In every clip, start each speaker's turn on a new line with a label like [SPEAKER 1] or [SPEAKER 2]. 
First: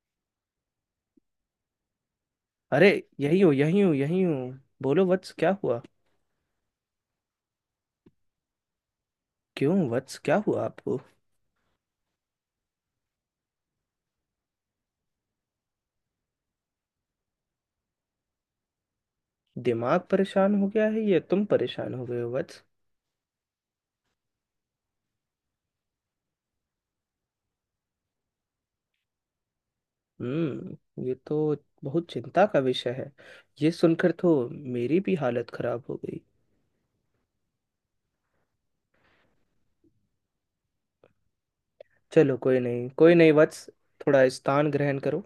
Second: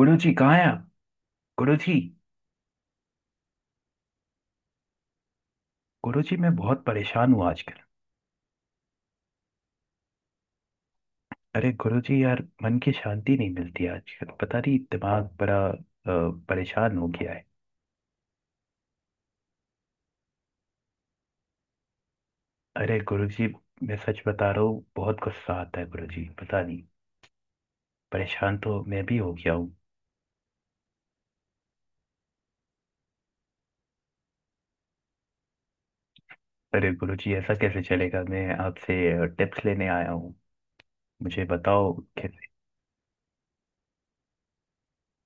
[SPEAKER 1] गुरु जी कहाँ हैं आप? गुरु जी।
[SPEAKER 2] अरे, यही हूँ यही हूँ यही हूँ। बोलो वत्स, क्या हुआ?
[SPEAKER 1] गुरु जी, मैं बहुत परेशान हूँ आजकल।
[SPEAKER 2] क्यों वत्स, क्या हुआ आपको?
[SPEAKER 1] अरे गुरु जी यार, मन की शांति नहीं मिलती आजकल, पता नहीं दिमाग बड़ा परेशान हो गया है।
[SPEAKER 2] दिमाग परेशान हो गया है या तुम परेशान हो गए हो वत्स?
[SPEAKER 1] अरे गुरु जी, मैं सच बता रहा हूँ, बहुत गुस्सा आता है गुरु जी, पता नहीं। परेशान तो मैं भी हो गया हूँ।
[SPEAKER 2] हम्म ये तो बहुत चिंता का विषय है। ये सुनकर तो मेरी भी हालत खराब हो गई।
[SPEAKER 1] अरे गुरु जी, ऐसा कैसे चलेगा? मैं आपसे टिप्स लेने आया हूँ, मुझे बताओ
[SPEAKER 2] चलो,
[SPEAKER 1] कैसे।
[SPEAKER 2] कोई नहीं वत्स, थोड़ा स्थान ग्रहण करो।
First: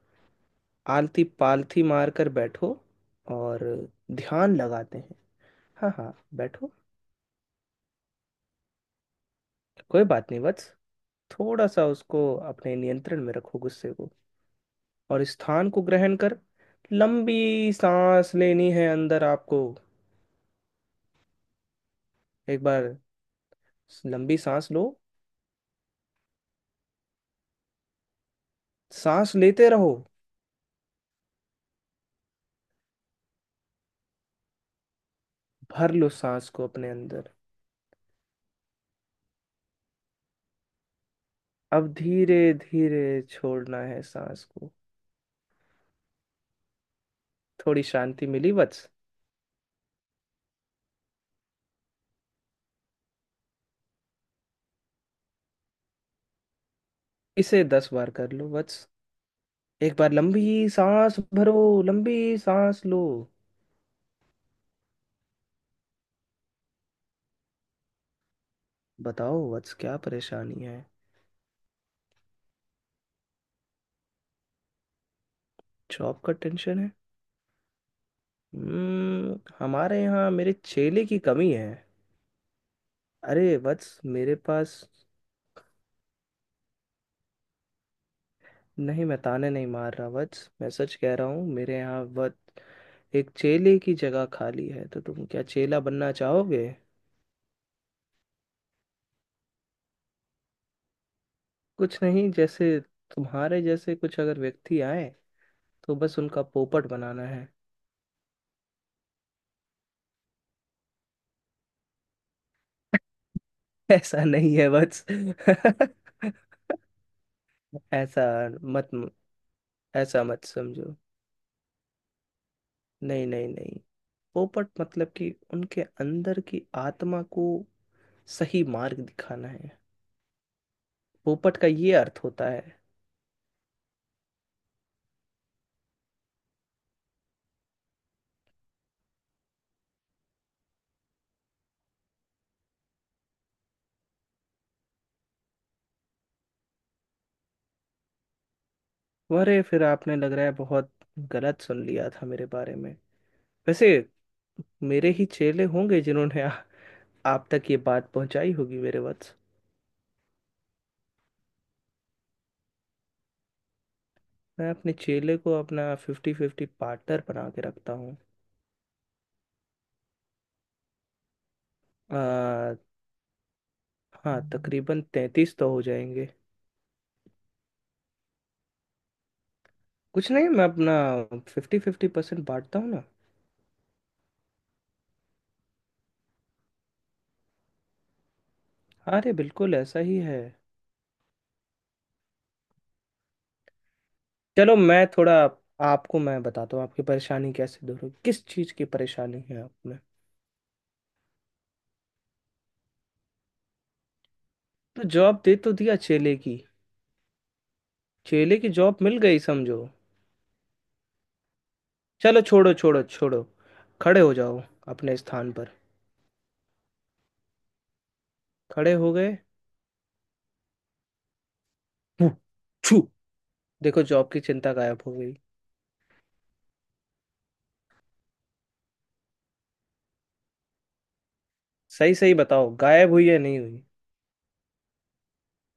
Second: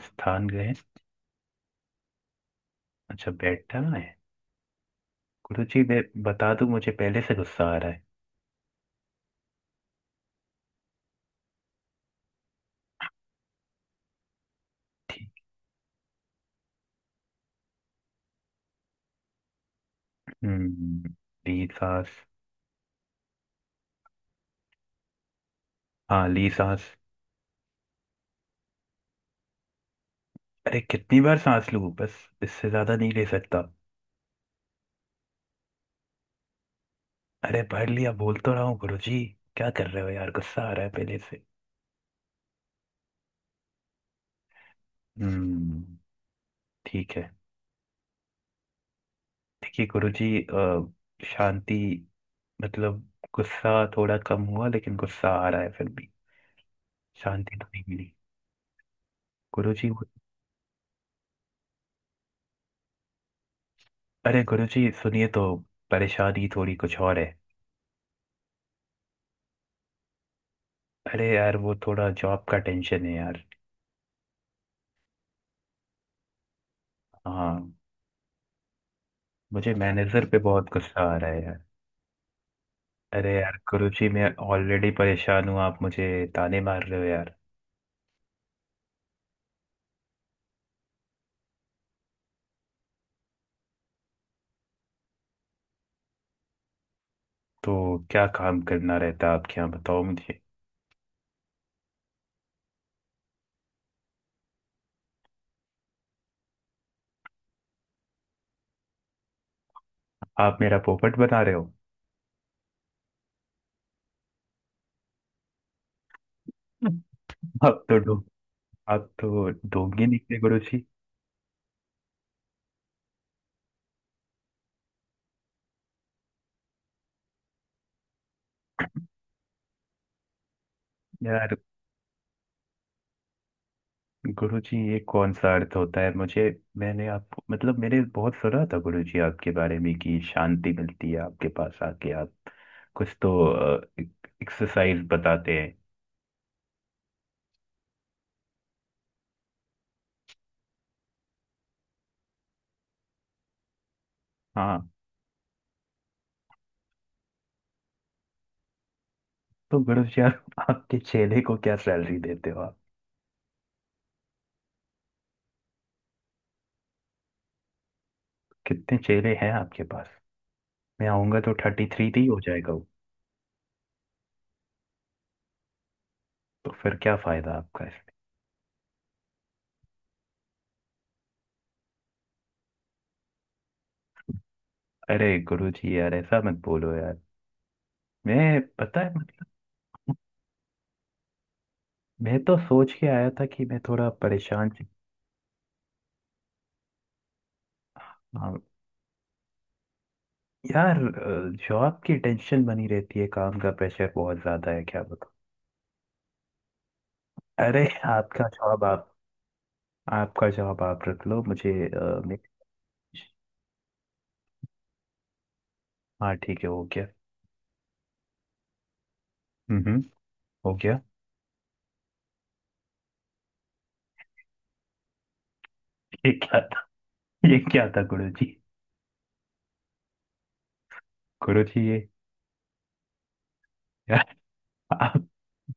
[SPEAKER 1] स्थान गए?
[SPEAKER 2] आलती पालथी मार कर बैठो
[SPEAKER 1] अच्छा,
[SPEAKER 2] और
[SPEAKER 1] बैठना है।
[SPEAKER 2] ध्यान लगाते हैं।
[SPEAKER 1] गुरु जी
[SPEAKER 2] हाँ
[SPEAKER 1] मैं
[SPEAKER 2] हाँ,
[SPEAKER 1] बता दूँ,
[SPEAKER 2] बैठो।
[SPEAKER 1] मुझे पहले से गुस्सा आ रहा है।
[SPEAKER 2] कोई बात नहीं वत्स, थोड़ा सा उसको अपने नियंत्रण में रखो, गुस्से को। और
[SPEAKER 1] ठीक।
[SPEAKER 2] स्थान को ग्रहण कर, लंबी सांस लेनी है अंदर आपको।
[SPEAKER 1] हम्म, मेरी सांस?
[SPEAKER 2] एक बार लंबी सांस लो।
[SPEAKER 1] हाँ, ली सांस।
[SPEAKER 2] सांस लेते रहो।
[SPEAKER 1] अरे कितनी बार सांस लूं बस, इससे ज्यादा नहीं ले सकता।
[SPEAKER 2] भर लो सांस को अपने अंदर।
[SPEAKER 1] अरे पढ़ लिया, बोल तो रहा हूँ गुरुजी, क्या कर रहे हो यार? गुस्सा आ रहा है पहले से।
[SPEAKER 2] अब धीरे धीरे छोड़ना है सांस को।
[SPEAKER 1] हम्म। ठीक है।
[SPEAKER 2] थोड़ी शांति मिली वत्स?
[SPEAKER 1] देखिए गुरुजी, शांति मतलब गुस्सा थोड़ा कम हुआ, लेकिन गुस्सा आ रहा है फिर भी, शांति
[SPEAKER 2] इसे
[SPEAKER 1] तो नहीं
[SPEAKER 2] 10 बार
[SPEAKER 1] मिली।
[SPEAKER 2] कर लो वत्स।
[SPEAKER 1] गुरुजी
[SPEAKER 2] एक
[SPEAKER 1] वो-।
[SPEAKER 2] बार लंबी सांस भरो, लंबी सांस लो।
[SPEAKER 1] अरे गुरुजी सुनिए तो, परेशानी थोड़ी कुछ और है।
[SPEAKER 2] बताओ वत्स, क्या परेशानी है?
[SPEAKER 1] अरे यार, वो थोड़ा जॉब का टेंशन है यार।
[SPEAKER 2] जॉब का टेंशन है?
[SPEAKER 1] हाँ। मुझे
[SPEAKER 2] हमारे
[SPEAKER 1] मैनेजर
[SPEAKER 2] यहाँ
[SPEAKER 1] पे
[SPEAKER 2] मेरे
[SPEAKER 1] बहुत
[SPEAKER 2] चेले
[SPEAKER 1] गुस्सा आ
[SPEAKER 2] की
[SPEAKER 1] रहा है
[SPEAKER 2] कमी
[SPEAKER 1] यार।
[SPEAKER 2] है।
[SPEAKER 1] अरे यार
[SPEAKER 2] अरे वत्स,
[SPEAKER 1] कुरुचि, मैं
[SPEAKER 2] मेरे पास।
[SPEAKER 1] ऑलरेडी परेशान हूँ, आप मुझे ताने मार रहे हो यार।
[SPEAKER 2] नहीं, मैं ताने नहीं मार रहा वत्स, मैं सच कह रहा हूँ। मेरे यहाँ वत्स एक चेले की जगह खाली है, तो तुम क्या चेला बनना चाहोगे?
[SPEAKER 1] तो क्या काम करना रहता है आपके यहाँ, बताओ मुझे।
[SPEAKER 2] कुछ नहीं, जैसे तुम्हारे जैसे कुछ अगर व्यक्ति आए तो बस उनका पोपट बनाना है।
[SPEAKER 1] आप मेरा पोपट बना रहे हो?
[SPEAKER 2] ऐसा नहीं है वत्स।
[SPEAKER 1] आप तो डो
[SPEAKER 2] ऐसा मत
[SPEAKER 1] आप तो ढोंगी
[SPEAKER 2] ऐसा
[SPEAKER 1] निकले
[SPEAKER 2] मत
[SPEAKER 1] गुरुजी।
[SPEAKER 2] समझो। नहीं नहीं नहीं, पोपट मतलब कि उनके अंदर की आत्मा को सही मार्ग दिखाना है।
[SPEAKER 1] यार
[SPEAKER 2] पोपट का ये अर्थ होता है।
[SPEAKER 1] गुरुजी, ये कौन सा अर्थ होता है? मुझे मैंने आप मतलब मैंने बहुत सुना था गुरुजी आपके बारे में कि शांति मिलती है आपके पास आके, आप कुछ तो एक्सरसाइज बताते हैं।
[SPEAKER 2] अरे, फिर आपने लग रहा है बहुत गलत सुन लिया था मेरे बारे में। वैसे
[SPEAKER 1] हाँ,
[SPEAKER 2] मेरे ही चेले होंगे जिन्होंने आप तक ये बात पहुंचाई होगी मेरे वत्स।
[SPEAKER 1] तो गुरुजी आप आपके चेले को क्या सैलरी देते हो?
[SPEAKER 2] मैं अपने चेले को अपना 50-50 पार्टनर बना के रखता हूँ।
[SPEAKER 1] कितने चेहरे हैं आपके पास? मैं आऊंगा तो 33 तो ही हो जाएगा
[SPEAKER 2] आ,
[SPEAKER 1] वो।
[SPEAKER 2] हाँ, तकरीबन 33 तो हो जाएंगे।
[SPEAKER 1] तो फिर क्या फायदा आपका इसमें?
[SPEAKER 2] कुछ नहीं, मैं अपना 50-50% बांटता हूँ ना।
[SPEAKER 1] अरे गुरु जी यार ऐसा मत बोलो यार, मैं पता
[SPEAKER 2] अरे
[SPEAKER 1] है।
[SPEAKER 2] बिल्कुल ऐसा ही है।
[SPEAKER 1] मैं तो सोच के आया था कि मैं थोड़ा परेशान
[SPEAKER 2] चलो,
[SPEAKER 1] सी-।
[SPEAKER 2] मैं थोड़ा आपको मैं बताता हूँ आपकी परेशानी कैसे दूर होगी, किस
[SPEAKER 1] हाँ
[SPEAKER 2] चीज़ की परेशानी है आपने?
[SPEAKER 1] यार, जॉब की टेंशन बनी रहती है, काम का प्रेशर बहुत ज्यादा है, क्या
[SPEAKER 2] तो
[SPEAKER 1] बताऊं।
[SPEAKER 2] जवाब दे तो दिया चेले की,
[SPEAKER 1] अरे आपका
[SPEAKER 2] चेले की
[SPEAKER 1] जॉब
[SPEAKER 2] जॉब
[SPEAKER 1] आप
[SPEAKER 2] मिल गई समझो।
[SPEAKER 1] आपका जॉब आप रख लो मुझे,
[SPEAKER 2] चलो, छोड़ो छोड़ो छोड़ो, खड़े हो जाओ अपने स्थान पर।
[SPEAKER 1] हाँ ठीक है, हो गया।
[SPEAKER 2] खड़े हो गए।
[SPEAKER 1] हम्म हम्म, हो गया।
[SPEAKER 2] हूँ, छू। देखो, जॉब की चिंता गायब हो गई।
[SPEAKER 1] ये क्या था? ये क्या था गुरु जी? गुरु जी ये-
[SPEAKER 2] सही सही बताओ, गायब हुई या नहीं हुई?
[SPEAKER 1] यार,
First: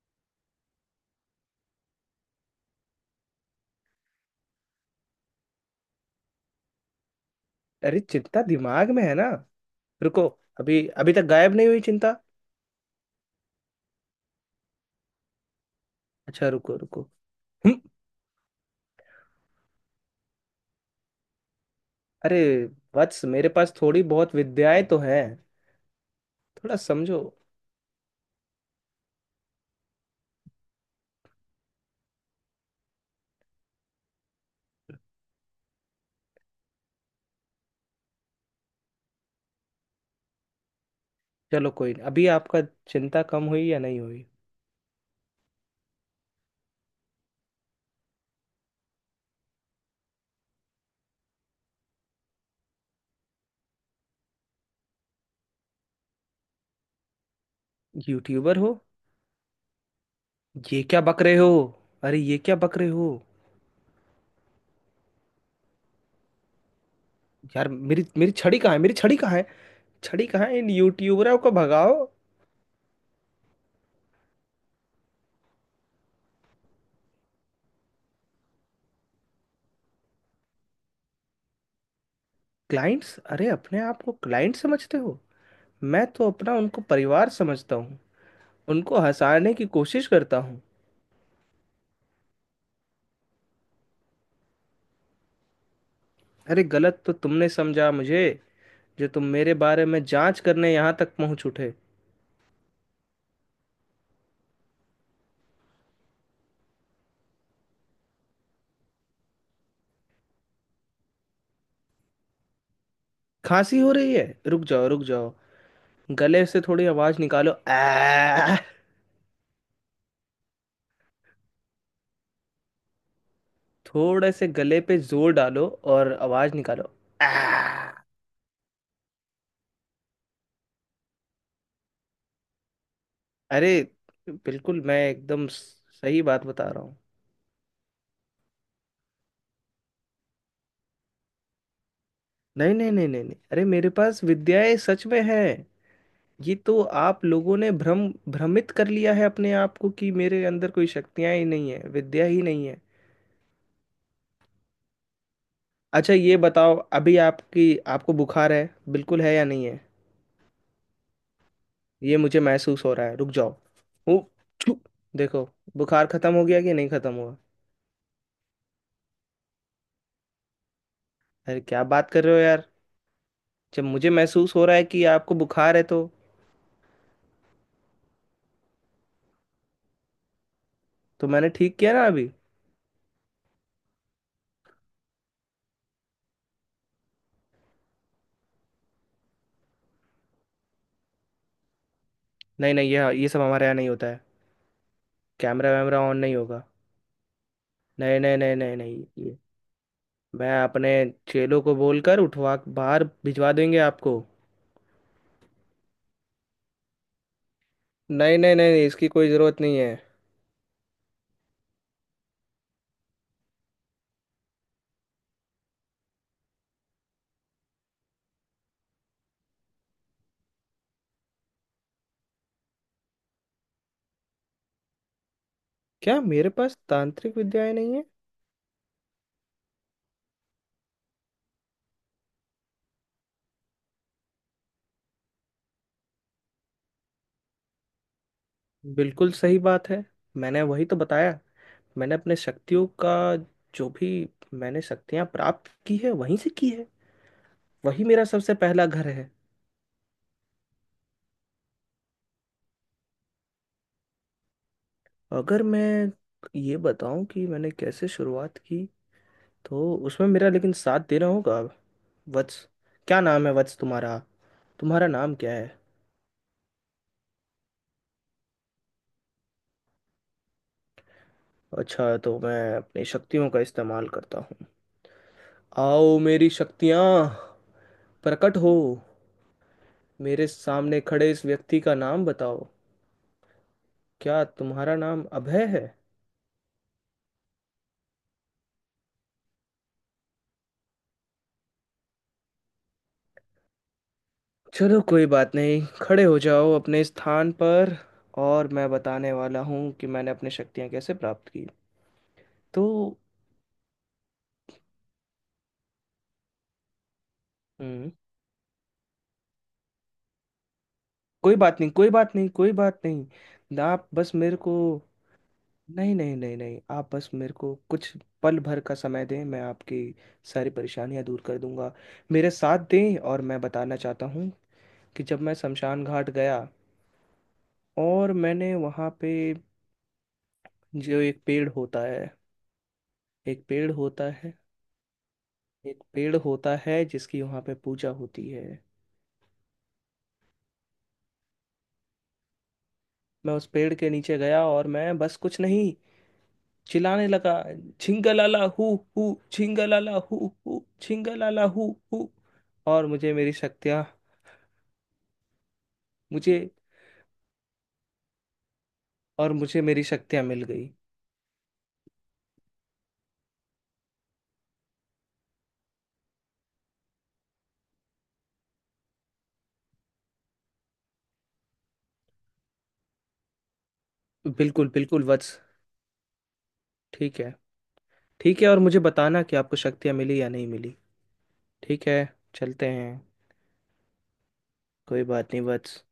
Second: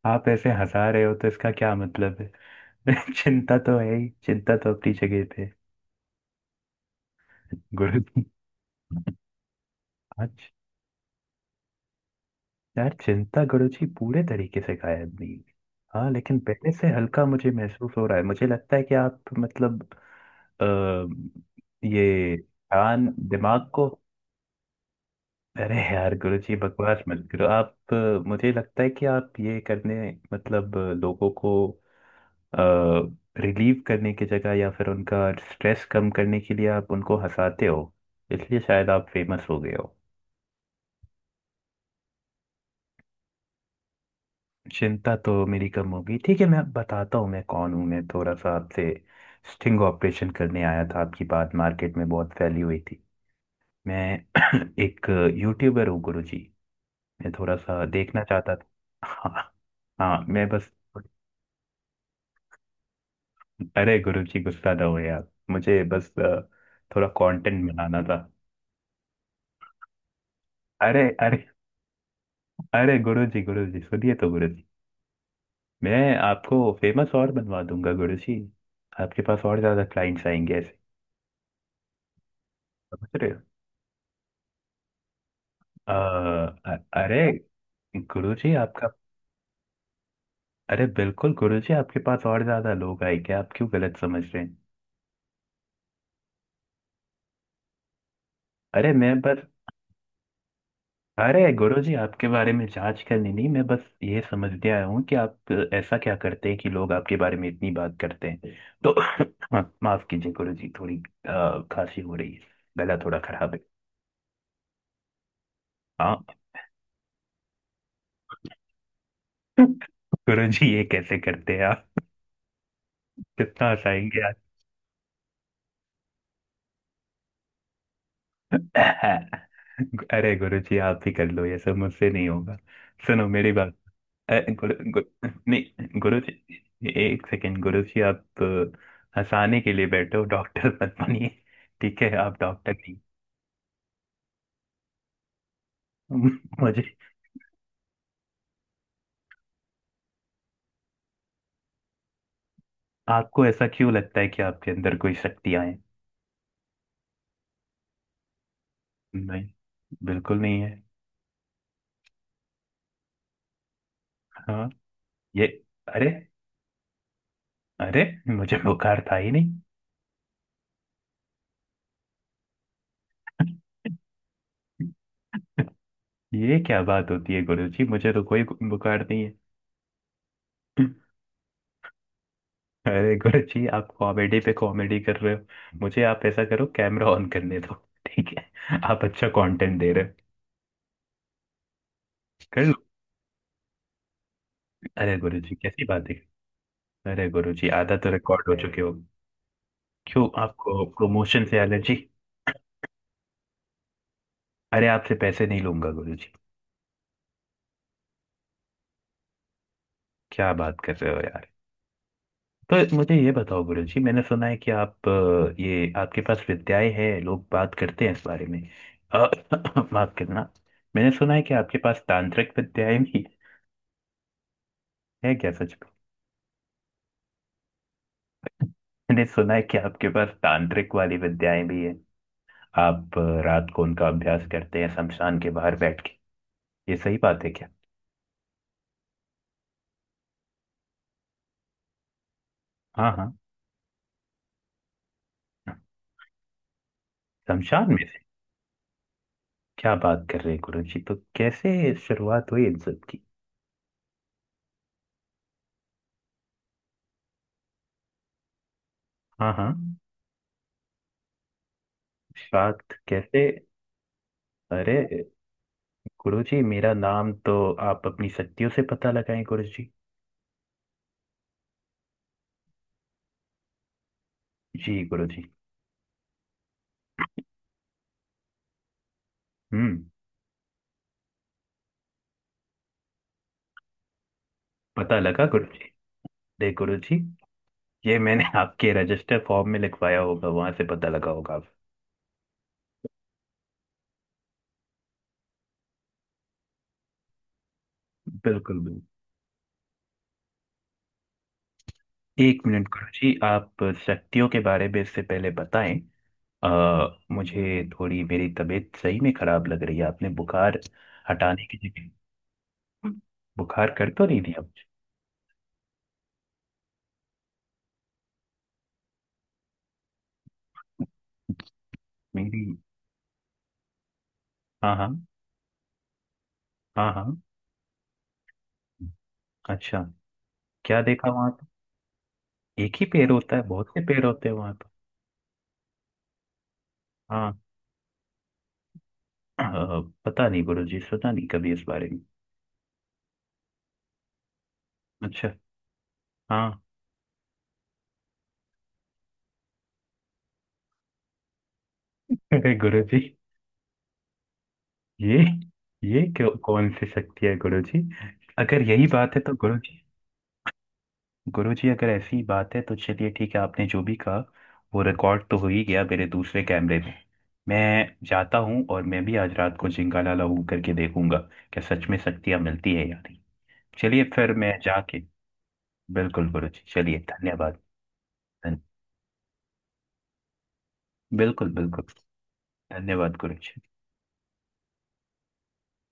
[SPEAKER 1] आप ऐसे हंसा रहे हो तो इसका क्या मतलब है? चिंता तो है ही, चिंता तो अपनी जगह पे है।
[SPEAKER 2] अरे,
[SPEAKER 1] गुरु जी।
[SPEAKER 2] चिंता दिमाग में है ना। रुको,
[SPEAKER 1] आज।
[SPEAKER 2] अभी अभी तक गायब नहीं हुई चिंता।
[SPEAKER 1] यार चिंता गुरु जी पूरे तरीके से गायब नहीं हुई। हाँ लेकिन
[SPEAKER 2] अच्छा,
[SPEAKER 1] पहले
[SPEAKER 2] रुको
[SPEAKER 1] से
[SPEAKER 2] रुको।
[SPEAKER 1] हल्का मुझे
[SPEAKER 2] हम्म,
[SPEAKER 1] महसूस हो रहा है, मुझे लगता है कि आप मतलब आ, ये
[SPEAKER 2] अरे
[SPEAKER 1] कान
[SPEAKER 2] वत्स, मेरे
[SPEAKER 1] दिमाग
[SPEAKER 2] पास
[SPEAKER 1] को।
[SPEAKER 2] थोड़ी बहुत विद्याएं तो हैं,
[SPEAKER 1] अरे यार गुरु जी
[SPEAKER 2] थोड़ा
[SPEAKER 1] बकवास
[SPEAKER 2] समझो।
[SPEAKER 1] मत करो आप, मुझे लगता है कि आप ये करने मतलब लोगों को रिलीव करने की जगह या फिर उनका स्ट्रेस कम करने के लिए आप उनको हंसाते हो, इसलिए शायद आप फेमस हो गए हो।
[SPEAKER 2] चलो कोई नहीं, अभी आपका चिंता कम हुई या नहीं हुई?
[SPEAKER 1] चिंता तो मेरी कम होगी, ठीक है। मैं बताता हूँ मैं कौन हूँ, मैं थोड़ा सा आपसे स्टिंग ऑपरेशन करने आया था, आपकी बात मार्केट में बहुत फैली हुई थी। मैं एक यूट्यूबर हूँ गुरुजी, मैं थोड़ा सा देखना चाहता
[SPEAKER 2] यूट्यूबर
[SPEAKER 1] था।
[SPEAKER 2] हो?
[SPEAKER 1] हाँ। हाँ मैं बस।
[SPEAKER 2] ये क्या बक रहे हो? अरे, ये क्या बक रहे हो?
[SPEAKER 1] अरे गुरुजी गुस्सा ना हो यार, मुझे बस थोड़ा कंटेंट
[SPEAKER 2] यार
[SPEAKER 1] बनाना
[SPEAKER 2] मेरी
[SPEAKER 1] था।
[SPEAKER 2] मेरी छड़ी कहाँ है, मेरी छड़ी कहाँ है? छड़ी कहाँ है, इन
[SPEAKER 1] अरे,
[SPEAKER 2] यूट्यूबरों
[SPEAKER 1] अरे।
[SPEAKER 2] को भगाओ।
[SPEAKER 1] अरे गुरु जी, गुरु जी सुनिए तो गुरु जी, मैं आपको फेमस और बनवा दूंगा गुरु जी। आपके पास और ज्यादा क्लाइंट्स आएंगे ऐसे, समझ
[SPEAKER 2] क्लाइंट्स?
[SPEAKER 1] रहे हो?
[SPEAKER 2] अरे, अपने आप को क्लाइंट समझते हो?
[SPEAKER 1] अ,
[SPEAKER 2] मैं तो अपना उनको
[SPEAKER 1] अरे
[SPEAKER 2] परिवार समझता हूँ।
[SPEAKER 1] गुरु जी आपका।
[SPEAKER 2] उनको हंसाने की कोशिश करता हूँ।
[SPEAKER 1] अरे बिल्कुल गुरु जी, आपके पास और ज्यादा लोग आएंगे, आप क्यों गलत समझ रहे हैं?
[SPEAKER 2] अरे, गलत तो तुमने समझा मुझे।
[SPEAKER 1] अरे
[SPEAKER 2] जो
[SPEAKER 1] मैं
[SPEAKER 2] तुम
[SPEAKER 1] बस।
[SPEAKER 2] मेरे बारे में जांच करने यहाँ तक
[SPEAKER 1] अरे
[SPEAKER 2] पहुँच उठे।
[SPEAKER 1] गुरु जी आपके बारे में जांच करनी नहीं, मैं बस ये समझने आया हूँ कि आप ऐसा क्या करते हैं कि लोग आपके बारे में इतनी बात करते हैं। तो माफ कीजिए गुरु जी, थोड़ी खांसी हो रही है, गला थोड़ा खराब है।
[SPEAKER 2] खांसी हो रही है, रुक जाओ रुक जाओ।
[SPEAKER 1] हाँ।
[SPEAKER 2] गले से थोड़ी आवाज निकालो, आ।
[SPEAKER 1] गुरु जी, ये कैसे करते हैं आप? कितना हंसाएंगे
[SPEAKER 2] थोड़े
[SPEAKER 1] आप?
[SPEAKER 2] से गले पे जोर डालो और आवाज निकालो, आ।
[SPEAKER 1] अरे गुरु जी आप ही कर लो, ये सब मुझसे नहीं होगा, सुनो मेरी
[SPEAKER 2] अरे
[SPEAKER 1] बात। अ, गुरु
[SPEAKER 2] बिल्कुल, मैं
[SPEAKER 1] गुरु
[SPEAKER 2] एकदम
[SPEAKER 1] नहीं, गुरु
[SPEAKER 2] सही बात
[SPEAKER 1] जी।
[SPEAKER 2] बता रहा हूँ।
[SPEAKER 1] एक सेकेंड गुरु जी, आप हंसाने के लिए बैठो, डॉक्टर मत बनिए। ठीक है, आप डॉक्टर
[SPEAKER 2] नहीं नहीं
[SPEAKER 1] नहीं।
[SPEAKER 2] नहीं नहीं नहीं, अरे मेरे पास विद्याएं सच में हैं। ये तो
[SPEAKER 1] मुझे।
[SPEAKER 2] आप लोगों ने भ्रमित कर लिया है अपने आप को कि मेरे अंदर कोई शक्तियां ही नहीं है, विद्या ही नहीं है।
[SPEAKER 1] आपको ऐसा क्यों लगता है कि आपके अंदर कोई शक्तियां हैं?
[SPEAKER 2] अच्छा, ये बताओ, अभी आपकी आपको बुखार है, बिल्कुल है या
[SPEAKER 1] नहीं,
[SPEAKER 2] नहीं है?
[SPEAKER 1] बिल्कुल नहीं है।
[SPEAKER 2] ये मुझे महसूस हो रहा है, रुक जाओ। ओ,
[SPEAKER 1] हाँ।
[SPEAKER 2] छू!
[SPEAKER 1] ये।
[SPEAKER 2] देखो, बुखार
[SPEAKER 1] अरे,
[SPEAKER 2] खत्म हो गया कि नहीं खत्म हुआ?
[SPEAKER 1] अरे, मुझे बुखार था ही नहीं।
[SPEAKER 2] अरे, क्या बात कर रहे हो यार, जब मुझे महसूस हो रहा है कि आपको बुखार है तो।
[SPEAKER 1] ये क्या बात होती है गुरु जी, मुझे तो कोई बुखार नहीं है।
[SPEAKER 2] तो मैंने ठीक किया ना अभी।
[SPEAKER 1] अरे गुरु जी, आप कॉमेडी पे कॉमेडी कर रहे हो, मुझे आप ऐसा करो कैमरा ऑन करने दो। ठीक है, आप अच्छा कंटेंट दे रहे हो, कर
[SPEAKER 2] नहीं
[SPEAKER 1] लो।
[SPEAKER 2] नहीं, ये सब हमारे यहाँ नहीं होता है।
[SPEAKER 1] अरे गुरु जी
[SPEAKER 2] कैमरा
[SPEAKER 1] कैसी
[SPEAKER 2] वैमरा
[SPEAKER 1] बात है?
[SPEAKER 2] ऑन नहीं होगा।
[SPEAKER 1] अरे गुरु जी, आधा तो
[SPEAKER 2] नहीं नहीं
[SPEAKER 1] रिकॉर्ड हो
[SPEAKER 2] नहीं नहीं
[SPEAKER 1] चुके हो।
[SPEAKER 2] नहीं, ये
[SPEAKER 1] क्यों,
[SPEAKER 2] मैं
[SPEAKER 1] आपको
[SPEAKER 2] अपने
[SPEAKER 1] प्रमोशन से
[SPEAKER 2] चेलों को
[SPEAKER 1] एलर्जी?
[SPEAKER 2] बोलकर उठवा बाहर भिजवा देंगे आपको।
[SPEAKER 1] अरे आपसे पैसे नहीं लूंगा गुरु जी,
[SPEAKER 2] नहीं नहीं नहीं नहीं, इसकी कोई ज़रूरत नहीं है।
[SPEAKER 1] क्या बात कर रहे हो यार? तो मुझे ये बताओ गुरु जी, मैंने सुना है कि आप, ये आपके पास विद्याएं हैं, लोग बात करते हैं इस बारे में। अ, माफ करना, मैंने सुना है कि आपके पास तांत्रिक विद्याएं भी है क्या सच में?
[SPEAKER 2] क्या मेरे पास तांत्रिक विद्याएं नहीं है?
[SPEAKER 1] मैंने सुना है कि आपके पास तांत्रिक वाली विद्याएं भी है, आप रात को उनका अभ्यास करते हैं शमशान के बाहर बैठ के, ये सही बात है क्या?
[SPEAKER 2] बिल्कुल सही बात है, मैंने वही तो बताया। मैंने अपने शक्तियों
[SPEAKER 1] हाँ
[SPEAKER 2] का,
[SPEAKER 1] हाँ।
[SPEAKER 2] जो भी मैंने शक्तियां प्राप्त की है वहीं से की है।
[SPEAKER 1] शमशान
[SPEAKER 2] वही
[SPEAKER 1] में से?
[SPEAKER 2] मेरा सबसे पहला घर है।
[SPEAKER 1] क्या बात कर रहे हैं गुरु जी, तो कैसे शुरुआत हुई इन सब की?
[SPEAKER 2] अगर मैं ये बताऊं कि मैंने कैसे शुरुआत की
[SPEAKER 1] हाँ हाँ।
[SPEAKER 2] तो उसमें मेरा लेकिन साथ देना होगा वत्स।
[SPEAKER 1] शाक्त
[SPEAKER 2] क्या
[SPEAKER 1] कैसे?
[SPEAKER 2] नाम है वत्स तुम्हारा,
[SPEAKER 1] अरे
[SPEAKER 2] तुम्हारा नाम क्या है?
[SPEAKER 1] गुरु जी मेरा नाम तो आप अपनी शक्तियों से पता लगाएं गुरु जी।
[SPEAKER 2] अच्छा, तो मैं अपनी शक्तियों का इस्तेमाल करता हूँ।
[SPEAKER 1] जी गुरु जी।
[SPEAKER 2] आओ मेरी शक्तियाँ, प्रकट हो।
[SPEAKER 1] हम्म।
[SPEAKER 2] मेरे सामने खड़े इस व्यक्ति का नाम बताओ। क्या तुम्हारा
[SPEAKER 1] पता
[SPEAKER 2] नाम
[SPEAKER 1] लगा गुरु
[SPEAKER 2] अभय है?
[SPEAKER 1] जी? देख गुरु जी, ये मैंने आपके रजिस्टर फॉर्म में लिखवाया होगा, वहां से पता लगा होगा आप।
[SPEAKER 2] चलो, कोई बात नहीं, खड़े हो जाओ अपने स्थान पर। और
[SPEAKER 1] बिल्कुल
[SPEAKER 2] मैं
[SPEAKER 1] बिल्कुल।
[SPEAKER 2] बताने वाला हूँ कि मैंने अपनी शक्तियाँ कैसे प्राप्त की।
[SPEAKER 1] एक मिनट
[SPEAKER 2] तो
[SPEAKER 1] गुरु जी, आप शक्तियों के बारे में इससे पहले बताएं। मुझे
[SPEAKER 2] हम्म,
[SPEAKER 1] थोड़ी मेरी तबीयत सही में खराब लग रही है, आपने बुखार
[SPEAKER 2] कोई
[SPEAKER 1] हटाने की
[SPEAKER 2] बात नहीं कोई
[SPEAKER 1] जगह
[SPEAKER 2] बात नहीं कोई बात नहीं,
[SPEAKER 1] बुखार
[SPEAKER 2] आप
[SPEAKER 1] कर तो
[SPEAKER 2] बस
[SPEAKER 1] नहीं
[SPEAKER 2] मेरे
[SPEAKER 1] दिया
[SPEAKER 2] को।
[SPEAKER 1] मुझे?
[SPEAKER 2] नहीं नहीं नहीं नहीं, आप बस मेरे को कुछ पल भर का समय दें, मैं आपकी सारी परेशानियां दूर कर दूंगा। मेरे
[SPEAKER 1] मेरी।
[SPEAKER 2] साथ दें और मैं बताना चाहता हूँ
[SPEAKER 1] हाँ हाँ।
[SPEAKER 2] कि जब मैं शमशान घाट गया
[SPEAKER 1] हाँ हाँ।
[SPEAKER 2] और मैंने वहाँ पे
[SPEAKER 1] अच्छा, क्या
[SPEAKER 2] जो
[SPEAKER 1] देखा
[SPEAKER 2] एक
[SPEAKER 1] वहां?
[SPEAKER 2] पेड़ होता है,
[SPEAKER 1] एक ही पेड़ होता है?
[SPEAKER 2] एक
[SPEAKER 1] बहुत
[SPEAKER 2] पेड़
[SPEAKER 1] से पेड़
[SPEAKER 2] होता
[SPEAKER 1] होते
[SPEAKER 2] है
[SPEAKER 1] हैं वहां पर।
[SPEAKER 2] एक पेड़ होता है जिसकी
[SPEAKER 1] हाँ।
[SPEAKER 2] वहाँ पे पूजा होती है।
[SPEAKER 1] अ, पता नहीं गुरु जी, सुना नहीं कभी इस बारे में।
[SPEAKER 2] मैं उस पेड़ के नीचे गया और मैं बस
[SPEAKER 1] अच्छा।
[SPEAKER 2] कुछ नहीं,
[SPEAKER 1] हाँ।
[SPEAKER 2] चिल्लाने लगा। छिंगलाला हु हु छिंगलाला हु हु छिंगलाला हु हु।
[SPEAKER 1] अरे गुरु
[SPEAKER 2] और
[SPEAKER 1] जी,
[SPEAKER 2] मुझे मेरी शक्तियाँ
[SPEAKER 1] ये ये क्यों?
[SPEAKER 2] मुझे
[SPEAKER 1] कौन सी शक्ति है गुरु जी? अगर यही बात है
[SPEAKER 2] और
[SPEAKER 1] तो गुरु
[SPEAKER 2] मुझे
[SPEAKER 1] जी,
[SPEAKER 2] मेरी शक्तियाँ मिल गई।
[SPEAKER 1] गुरु जी अगर ऐसी बात है तो चलिए ठीक है, आपने जो भी कहा वो रिकॉर्ड तो हो ही गया मेरे दूसरे कैमरे में। मैं जाता हूँ और मैं भी आज रात को जिंगाला लाऊ करके देखूंगा, क्या सच में शक्तियाँ मिलती है या नहीं। चलिए फिर मैं
[SPEAKER 2] बिल्कुल
[SPEAKER 1] जाके।
[SPEAKER 2] बिल्कुल वत्स।
[SPEAKER 1] बिल्कुल गुरु जी, चलिए
[SPEAKER 2] ठीक है,
[SPEAKER 1] धन्यवाद।
[SPEAKER 2] ठीक है, और मुझे बताना कि आपको शक्तियाँ मिली या नहीं मिली।
[SPEAKER 1] बिल्कुल बिल्कुल।
[SPEAKER 2] ठीक है, चलते हैं।
[SPEAKER 1] धन्यवाद कुरेश।
[SPEAKER 2] कोई बात नहीं वत्स।